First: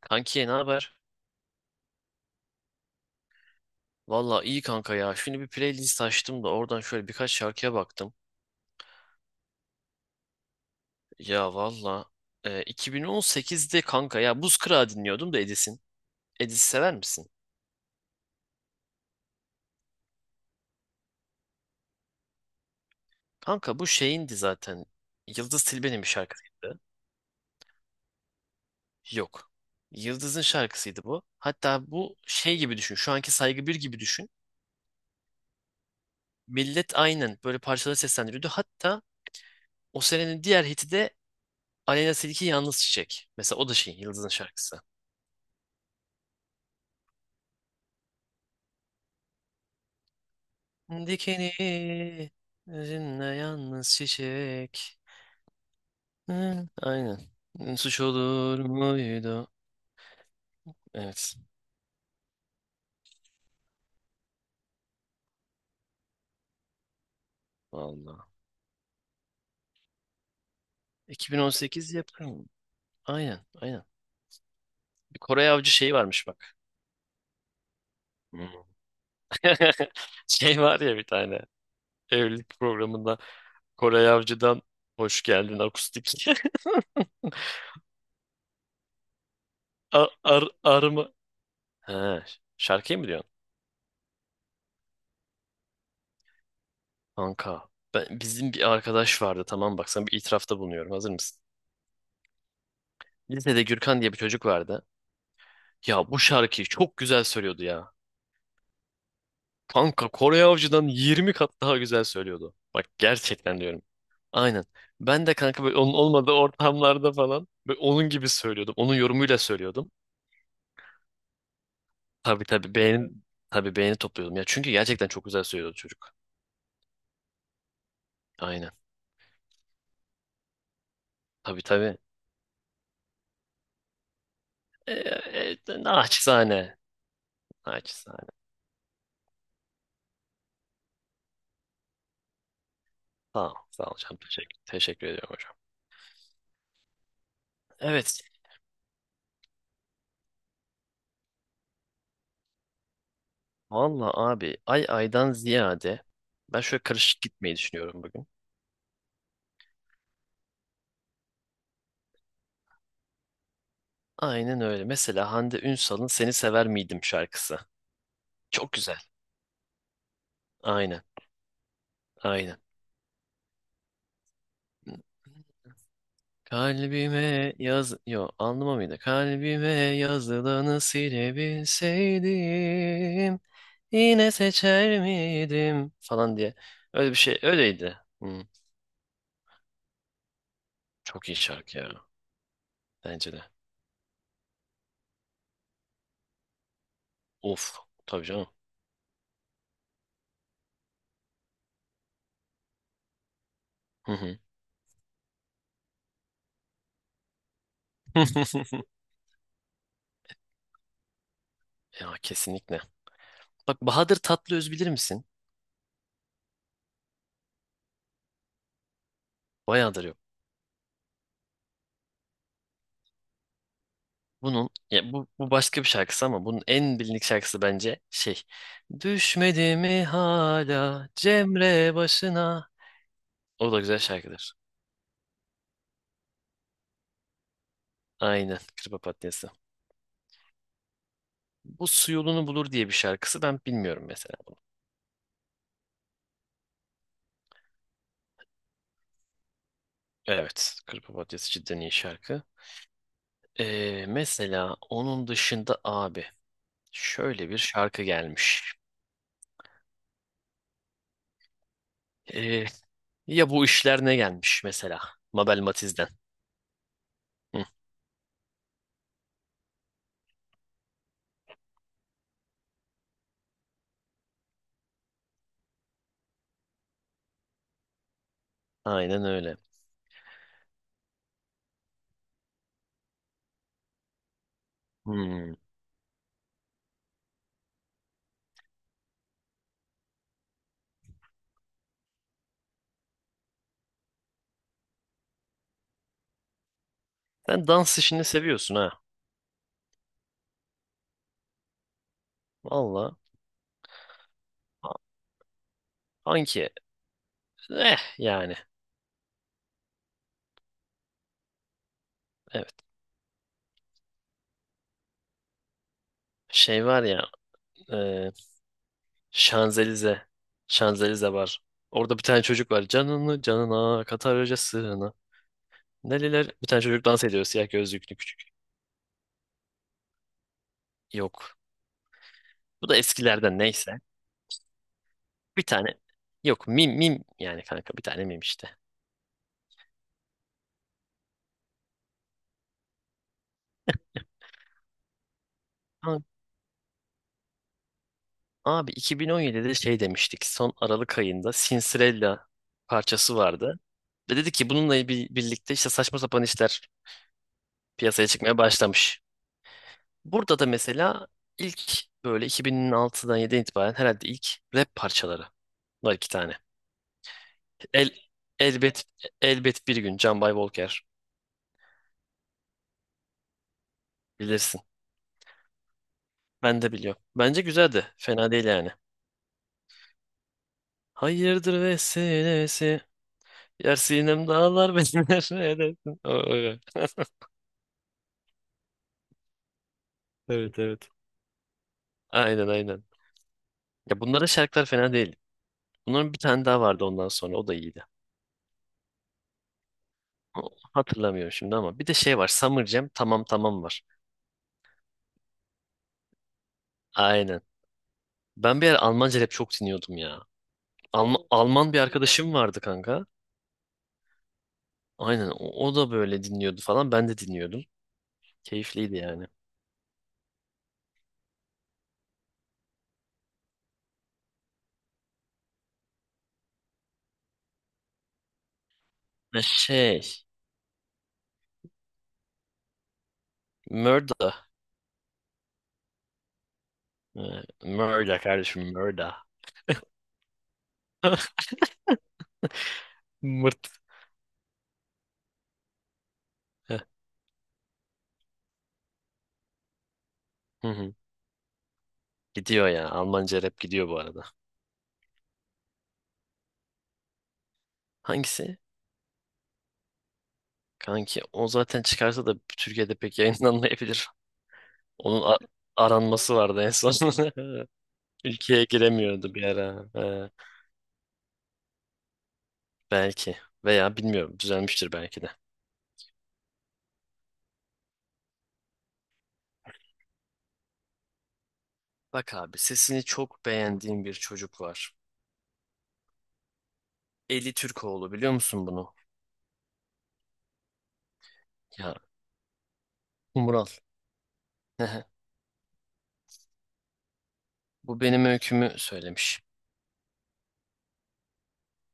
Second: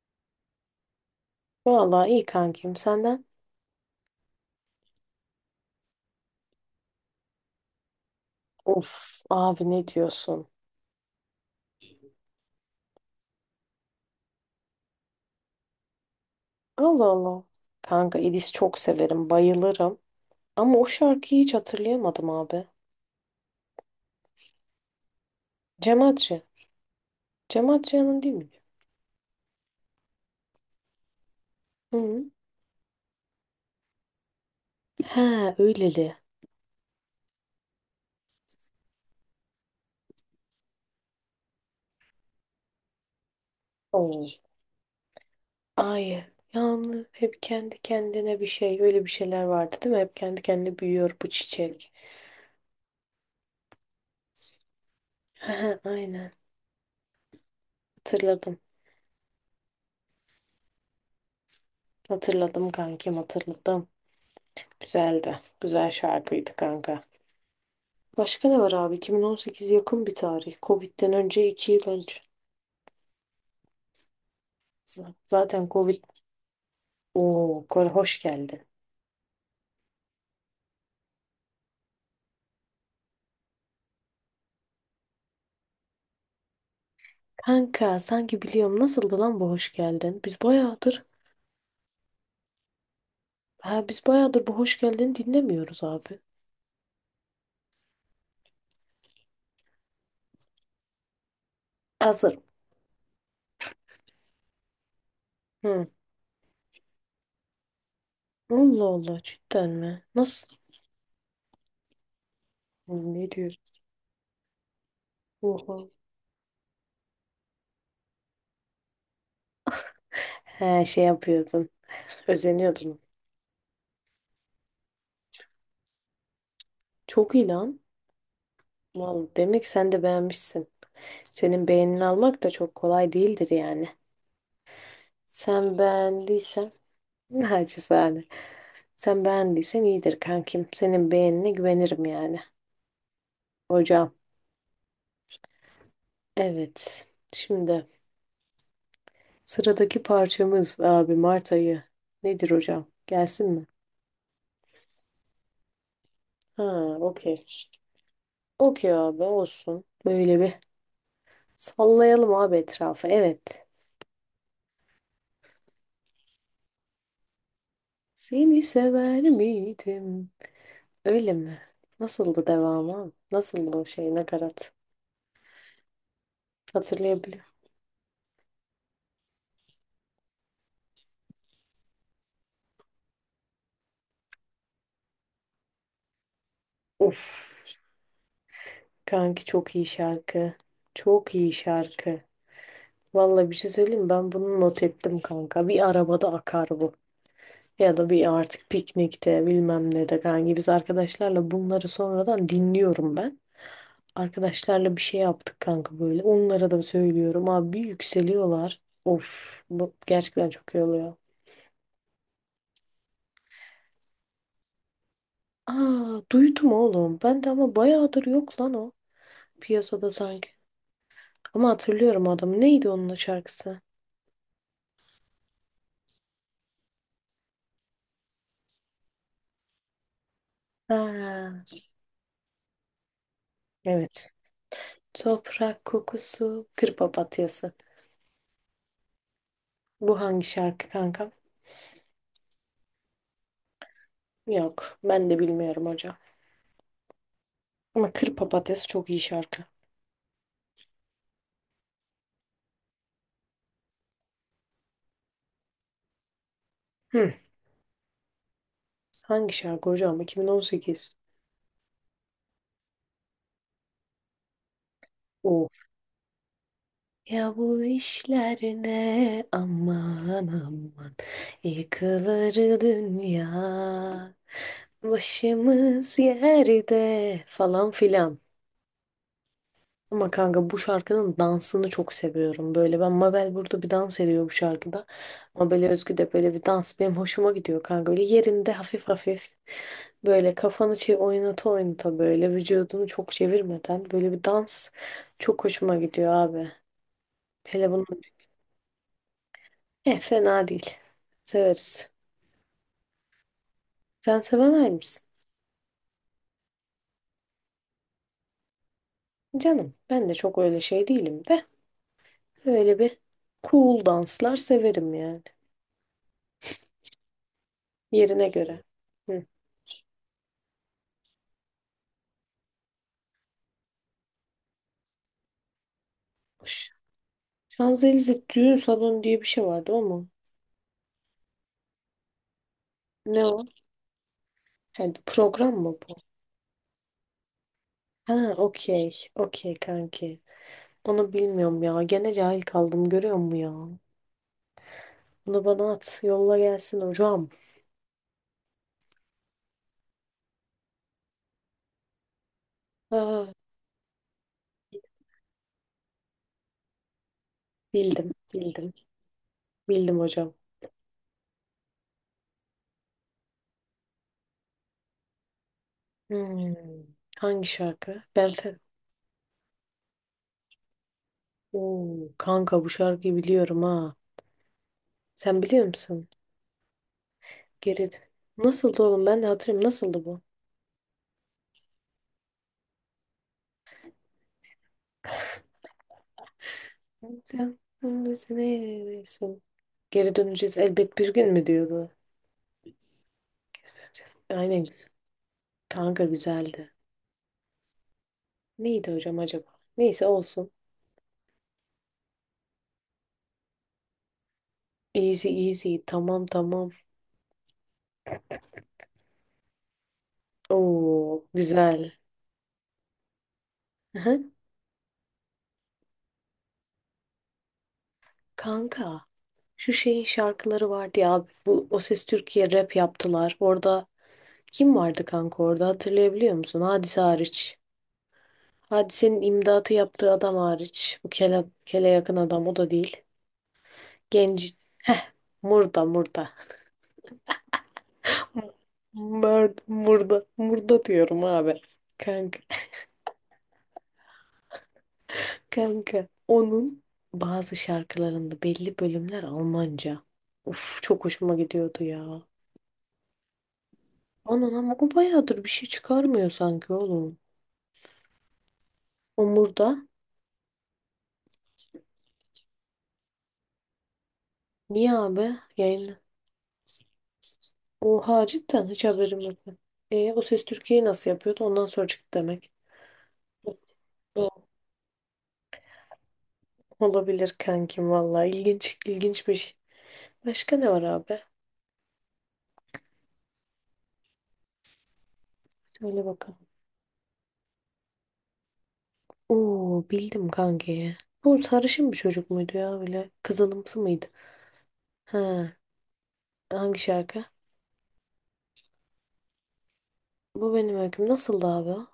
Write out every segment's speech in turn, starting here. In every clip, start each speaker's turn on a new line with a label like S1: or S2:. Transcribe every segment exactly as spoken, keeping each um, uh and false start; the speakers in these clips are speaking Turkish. S1: Kanki ne haber?
S2: Vallahi iyi kankim senden.
S1: Valla iyi kanka ya. Şimdi bir playlist açtım da oradan şöyle birkaç şarkıya baktım.
S2: Of abi ne diyorsun?
S1: Ya valla e, iki bin on sekizde kanka ya Buz Kırağı dinliyordum da Edis'in. Edis sever
S2: Allah
S1: misin?
S2: Allah. Kanka İdis çok severim, bayılırım. Ama o şarkıyı hiç hatırlayamadım abi.
S1: Kanka bu şeyindi zaten. Yıldız
S2: Cem
S1: Tilbe'nin bir
S2: Adrian.
S1: şarkısıydı.
S2: Cem Adrian'ın değil mi?
S1: Yok. Yıldız'ın şarkısıydı bu. Hatta
S2: Hı
S1: bu
S2: hı.
S1: şey gibi düşün. Şu anki Saygı bir gibi düşün.
S2: He öyleli.
S1: Millet aynen böyle parçaları seslendiriyordu. Hatta o senenin diğer hiti de Aleyna Tilki Yalnız Çiçek. Mesela o da şey
S2: Oo.
S1: Yıldız'ın şarkısı.
S2: Ay yalnız hep kendi kendine bir şey öyle bir şeyler vardı değil mi? Hep kendi kendine büyüyor bu
S1: Dikeni
S2: çiçek.
S1: özünle yalnız çiçek.
S2: He he, aynen
S1: Hı, aynen. Suç
S2: hatırladım.
S1: olur muydu? Evet.
S2: Hatırladım kankim hatırladım. Güzeldi. Güzel şarkıydı kanka.
S1: Vallahi.
S2: Başka ne var abi? iki bin on sekiz yakın bir tarih. Covid'den önce iki yıl
S1: iki bin on sekiz
S2: önce.
S1: yapım. Aynen, aynen.
S2: Z-
S1: Bir Kore
S2: Zaten
S1: Avcı şeyi
S2: Covid
S1: varmış bak.
S2: o hoş
S1: Hmm.
S2: geldin.
S1: Şey var ya bir tane. Evlilik programında Koray Avcı'dan hoş geldin akustik.
S2: Kanka sanki biliyorum nasıldı lan bu hoş
S1: Ar,
S2: geldin? Biz
S1: ar,
S2: bayağıdır
S1: arma. He, şarkıyı mı diyorsun?
S2: ha biz bayağıdır bu hoş geldin dinlemiyoruz abi.
S1: Kanka. Ben, bizim bir arkadaş vardı, tamam, bak, sana bir itirafta bulunuyorum. Hazır mısın?
S2: Hazırım.
S1: Lisede Gürkan diye bir çocuk vardı.
S2: Hı.
S1: Ya bu şarkıyı çok güzel söylüyordu ya.
S2: Allah Allah cidden mi?
S1: Kanka Kore
S2: Nasıl?
S1: Avcı'dan yirmi kat daha güzel söylüyordu. Bak,
S2: Hı, ne
S1: gerçekten
S2: diyorsun?
S1: diyorum. Aynen. Ben de kanka
S2: Oha.
S1: böyle onun olmadığı ortamlarda falan böyle onun gibi söylüyordum. Onun yorumuyla söylüyordum.
S2: He şey yapıyordun.
S1: Tabii tabii,
S2: Özeniyordun.
S1: beğeni tabii beğeni topluyordum ya. Çünkü gerçekten çok güzel söylüyordu çocuk.
S2: Çok iyi lan.
S1: Aynen.
S2: Vallahi demek sen de beğenmişsin.
S1: Tabii
S2: Senin
S1: tabii.
S2: beğenini almak da çok kolay değildir yani.
S1: Ee,
S2: Sen
S1: e,
S2: beğendiysen
S1: naçizane.
S2: naçizane.
S1: Naçizane.
S2: Sen beğendiysen iyidir kankim. Senin beğenine güvenirim yani.
S1: Sağ ol. Sağ ol
S2: Hocam.
S1: hocam. Teşekkür, teşekkür ediyorum hocam.
S2: Evet. Şimdi
S1: Evet.
S2: sıradaki parçamız abi Mart ayı. Nedir hocam? Gelsin mi?
S1: Valla abi ay aydan ziyade ben
S2: Ha,
S1: şöyle karışık
S2: okey.
S1: gitmeyi düşünüyorum bugün.
S2: Okey abi olsun. Böyle bir sallayalım abi etrafı. Evet.
S1: Aynen öyle. Mesela Hande Ünsal'ın Seni Sever Miydim şarkısı.
S2: Seni
S1: Çok güzel.
S2: sever miydim?
S1: Aynen.
S2: Öyle mi? Nasıldı
S1: Aynen.
S2: devamı abi? Nasıldı o şey nakarat? Hatırlayabiliyor.
S1: Kalbime yaz... Yo, anlama mıydı? Kalbime yazılanı silebilseydim yine seçer miydim falan diye. Öyle bir
S2: Of.
S1: şey. Öyleydi. Hı,
S2: Kanki çok iyi şarkı.
S1: çok
S2: Çok
S1: iyi
S2: iyi
S1: şarkı ya.
S2: şarkı.
S1: Bence de.
S2: Vallahi bir şey söyleyeyim mi? Ben bunu not ettim kanka. Bir arabada akar bu.
S1: Of.
S2: Ya da
S1: Tabii
S2: bir
S1: canım.
S2: artık piknikte bilmem ne de kanka. Biz arkadaşlarla bunları sonradan dinliyorum ben.
S1: Hı hı.
S2: Arkadaşlarla bir şey yaptık kanka böyle. Onlara da söylüyorum. Abi yükseliyorlar. Of bu gerçekten çok iyi oluyor.
S1: Ya kesinlikle. Bak, Bahadır Tatlıöz bilir misin?
S2: Aa duydum oğlum. Ben de ama bayağıdır yok lan o.
S1: Bayağıdır
S2: Piyasada
S1: yok.
S2: sanki. Ama hatırlıyorum adamı. Neydi onun şarkısı?
S1: Bunun ya bu, bu başka bir şarkısı ama bunun en bilindik şarkısı bence şey. Düşmedi mi hala
S2: Ha,
S1: Cemre başına? O da güzel
S2: evet.
S1: şarkıdır.
S2: Toprak kokusu, kır papatyası.
S1: Aynen. Kır Papatyası.
S2: Bu hangi şarkı kanka?
S1: Bu su yolunu bulur diye bir şarkısı ben bilmiyorum mesela.
S2: Yok. Ben de bilmiyorum hocam. Ama Kır Papatyası çok iyi şarkı.
S1: Evet. Kır Papatyası cidden iyi şarkı. Ee, mesela onun dışında abi
S2: Hı.
S1: şöyle bir şarkı gelmiş.
S2: Hangi şarkı hocam? iki bin on sekiz.
S1: Ee, ya bu işler ne gelmiş mesela? Mabel
S2: O.
S1: Matiz'den.
S2: Ya
S1: Hı,
S2: bu işler ne aman aman yıkılır dünya başımız yerde falan filan.
S1: aynen öyle.
S2: Ama kanka bu şarkının dansını çok seviyorum. Böyle ben Mabel burada bir dans ediyor bu şarkıda.
S1: Hmm.
S2: Mabel'e özgü de böyle bir dans benim hoşuma gidiyor kanka. Böyle yerinde hafif hafif böyle kafanı şey oynata oynata böyle vücudunu çok çevirmeden böyle bir dans çok hoşuma gidiyor abi.
S1: Sen
S2: Hele
S1: dans
S2: bunun
S1: işini seviyorsun ha.
S2: eh, fena değil. Severiz.
S1: Valla.
S2: Sen sevemez
S1: A-
S2: misin?
S1: Anki. Eh yani.
S2: Canım ben de çok öyle şey değilim de
S1: Evet.
S2: öyle bir cool danslar severim yani.
S1: Şey var ya. E,
S2: Yerine göre. Hı.
S1: Şanzelize. Şanzelize var. Orada bir tane çocuk var. Canını canına katarca sığına. Neler? Bir tane çocuk dans ediyor. Siyah gözlüklü
S2: Şanzelize
S1: küçük.
S2: düğün salonu diye bir şey vardı o mu?
S1: Yok. Bu da
S2: Ne o?
S1: eskilerden, neyse.
S2: He,
S1: Bir
S2: program mı
S1: tane.
S2: bu?
S1: Yok, mim mim. Yani kanka bir tane
S2: Ha
S1: mim işte.
S2: okey. Okey kanki. Onu bilmiyorum ya. Gene cahil kaldım görüyor musun ya? Bunu bana
S1: Ha,
S2: at. Yolla gelsin hocam.
S1: abi iki bin on yedide şey demiştik. Son Aralık ayında Sinsirella parçası
S2: Ha,
S1: vardı. Ve dedi ki, bununla bir, birlikte işte saçma sapan işler piyasaya
S2: bildim.
S1: çıkmaya
S2: Bildim.
S1: başlamış.
S2: Bildim hocam.
S1: Burada da mesela ilk böyle iki bin altıdan yediden itibaren herhalde ilk rap parçaları var iki tane.
S2: Hmm, hangi
S1: El,
S2: şarkı? Ben fe...
S1: elbet elbet bir gün Can Bay Volker,
S2: Oo, kanka bu şarkıyı biliyorum ha.
S1: bilirsin.
S2: Sen biliyor musun?
S1: Ben de biliyorum. Bence
S2: Geri...
S1: güzeldi. Fena değil yani.
S2: Nasıldı oğlum? Ben de hatırlıyorum. Nasıldı bu?
S1: Hayırdır vesilesi. Yer sinem dağlar benim, her neredesin? O- o-
S2: Sen neredesin? Geri döneceğiz
S1: Evet evet.
S2: elbet bir gün mü diyordu?
S1: Aynen aynen. Ya bunların
S2: Aynen
S1: şarkılar
S2: güzel.
S1: fena değil.
S2: Kanka
S1: Bunların bir tane daha
S2: güzeldi.
S1: vardı ondan sonra, o da iyiydi.
S2: Neydi hocam acaba? Neyse olsun.
S1: O- Hatırlamıyorum şimdi ama bir de şey var Summer Jam, tamam tamam, var.
S2: Easy easy. Tamam tamam.
S1: Aynen. Ben bir ara Almanca rap çok dinliyordum ya.
S2: Oo
S1: Alma- Alman bir
S2: güzel.
S1: arkadaşım vardı kanka.
S2: Hı-hı.
S1: Aynen o, o da böyle dinliyordu falan. Ben de dinliyordum. Keyifliydi
S2: Kanka
S1: yani.
S2: şu şeyin şarkıları vardı ya abi. Bu O Ses Türkiye rap yaptılar. Orada kim vardı kanka orada hatırlayabiliyor musun? Hadise hariç. Hadisenin
S1: Ha,
S2: imdatı
S1: şey,
S2: yaptığı adam hariç. Bu kele, kele yakın adam o da değil.
S1: Murda.
S2: Genci. Heh. Murda murda.
S1: Ee, Murda kardeşim, Murda.
S2: Murda murda. Murda diyorum abi. Kanka.
S1: Mırt.
S2: Kanka
S1: Heh,
S2: onun bazı şarkılarında belli bölümler Almanca.
S1: hı
S2: Uf,
S1: hı.
S2: çok hoşuma gidiyordu ya.
S1: Gidiyor ya. Almanca rap gidiyor bu arada.
S2: Onun ama o bayağıdır bir şey çıkarmıyor sanki oğlum.
S1: Hangisi?
S2: Omur'da.
S1: Kanki o zaten çıkarsa da Türkiye'de pek yayınlanmayabilir.
S2: Niye
S1: Onun
S2: abi?
S1: a-
S2: Yayınla.
S1: aranması vardı en son.
S2: Oha
S1: Ülkeye
S2: cidden hiç haberim
S1: giremiyordu
S2: yok.
S1: bir ara.
S2: E, o
S1: Ee,
S2: Ses Türkiye'yi nasıl yapıyordu? Ondan sonra çıktı demek.
S1: belki. Veya bilmiyorum,
S2: O-
S1: düzelmiştir belki de.
S2: Olabilir kankim valla. İlginç, ilginç bir şey. Başka ne var abi?
S1: Bak abi, sesini çok beğendiğim bir çocuk var.
S2: Söyle bakalım.
S1: Eli Türkoğlu, biliyor musun bunu?
S2: Oo bildim kankiyi. Bu sarışın
S1: Ya,
S2: bir çocuk muydu ya böyle?
S1: Umural.
S2: Kızılımsı mıydı? He. Hangi şarkı?
S1: Bu benim öykümü söylemiş.
S2: Bu benim öyküm. Nasıldı abi?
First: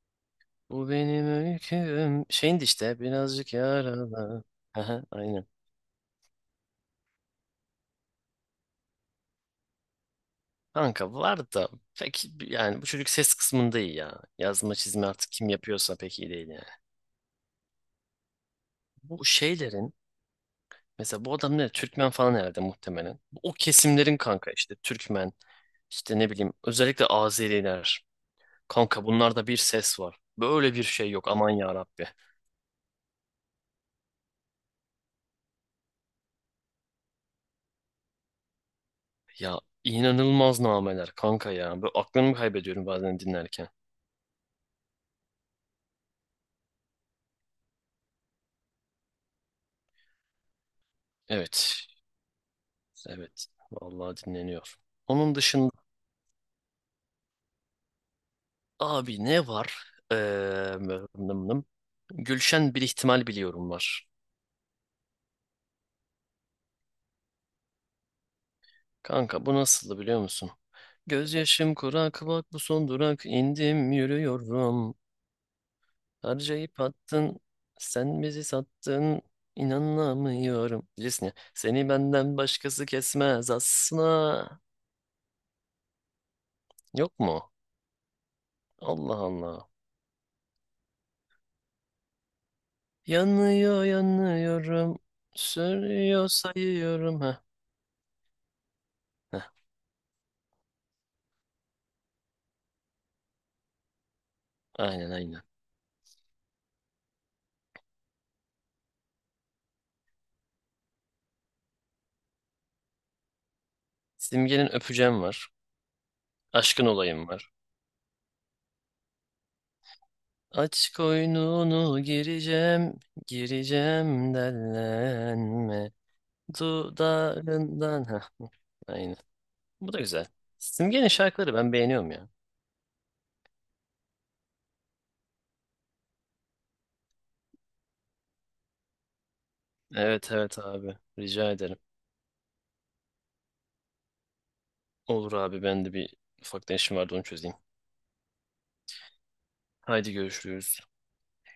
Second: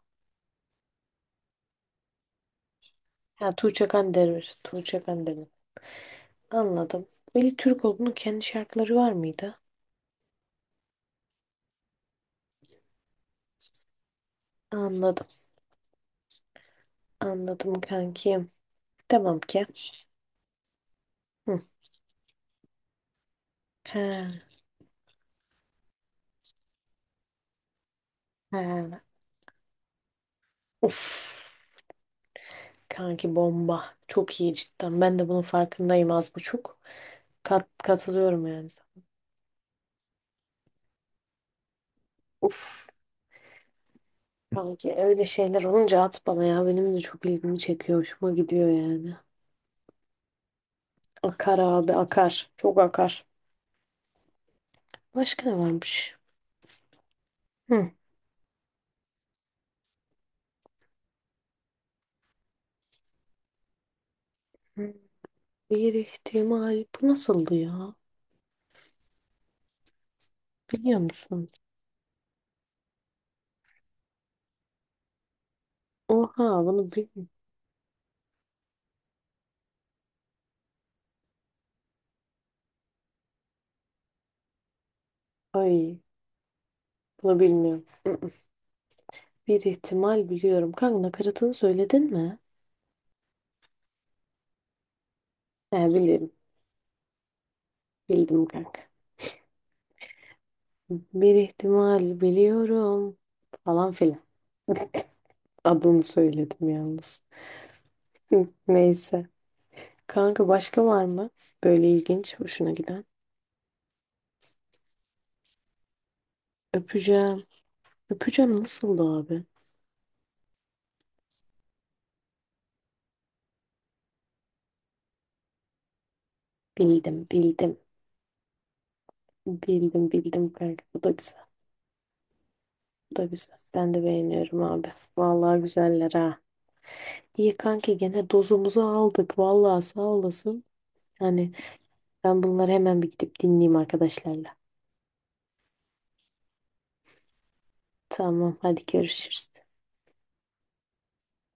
S1: Bu benim öyküm. Şeyin de işte,
S2: Ha
S1: birazcık
S2: Tuğçe
S1: yaralı.
S2: Kandemir'dir. Tuğçe
S1: Aha, aynen.
S2: Kandemir. Anladım. Veli Türkoğlu'nun kendi şarkıları var mıydı?
S1: Kanka var da pek, yani bu çocuk ses kısmında iyi ya. Yazma çizme
S2: Anladım.
S1: artık kim yapıyorsa pek iyi değil yani.
S2: Anladım kankim.
S1: Bu
S2: Tamam ki.
S1: şeylerin mesela, bu
S2: Hı.
S1: adam ne, Türkmen falan herhalde muhtemelen. O kesimlerin
S2: He,
S1: kanka, işte Türkmen, işte ne bileyim özellikle Azeriler.
S2: he.
S1: Kanka bunlarda bir ses var. Böyle bir şey yok, aman
S2: Of.
S1: ya Rabbi.
S2: Kanki bomba. Çok iyi cidden. Ben de bunun farkındayım az buçuk. Kat, katılıyorum yani. Uf.
S1: Ya, inanılmaz nameler kanka ya. Böyle aklımı kaybediyorum bazen dinlerken.
S2: Kanki öyle şeyler olunca at bana ya. Benim de çok ilgimi çekiyor. Hoşuma gidiyor yani. Akar
S1: Evet.
S2: abi akar. Çok akar.
S1: Evet. Vallahi, dinleniyor. Onun
S2: Başka ne
S1: dışında
S2: varmış? Hı.
S1: abi ne var? Ee, nım nım nım. Gülşen bir ihtimal, biliyorum var.
S2: Hmm, bir ihtimal. Bu nasıldı ya?
S1: Kanka bu nasıldı biliyor musun?
S2: Biliyor musun?
S1: Gözyaşım kurak, bak bu son durak, indim yürüyorum.
S2: Oha
S1: Harcayıp
S2: bunu bil...
S1: attın, sen bizi sattın, inanamıyorum. Bilirsin ya, seni benden başkası kesmez asla.
S2: ay
S1: Yok
S2: bunu
S1: mu?
S2: bilmiyorum. Mm-mm.
S1: Allah
S2: Bir
S1: Allah.
S2: ihtimal biliyorum. Kanka nakaratını söyledin mi?
S1: Yanıyor yanıyorum,
S2: He
S1: sürüyor
S2: bilirim.
S1: sayıyorum. Heh,
S2: Bildim kanka.
S1: heh,
S2: Bir ihtimal biliyorum. Falan filan.
S1: aynen aynen.
S2: Adını söyledim yalnız. Hı, neyse. Kanka başka var mı? Böyle ilginç, hoşuna giden.
S1: Simge'nin öpeceğim var, aşkın olayım
S2: Öpeceğim.
S1: var.
S2: Öpeceğim nasıldı abi?
S1: Aç koynunu gireceğim, gireceğim dellenme.
S2: Bildim, bildim.
S1: Dudağından, heh, aynen. Bu da
S2: Bildim,
S1: güzel.
S2: bildim kanka. Bu
S1: Simge'nin
S2: da güzel.
S1: şarkıları ben beğeniyorum ya.
S2: Bu da güzel. Ben de beğeniyorum abi. Vallahi güzeller ha. İyi kanki gene dozumuzu aldık. Vallahi sağ
S1: Evet evet
S2: olasın.
S1: abi. Rica
S2: Hani
S1: ederim.
S2: ben bunları hemen bir gidip dinleyeyim arkadaşlarla.
S1: Olur abi, ben de bir ufaktan işim vardı, onu çözeyim.
S2: Tamam hadi görüşürüz.
S1: Haydi görüşürüz.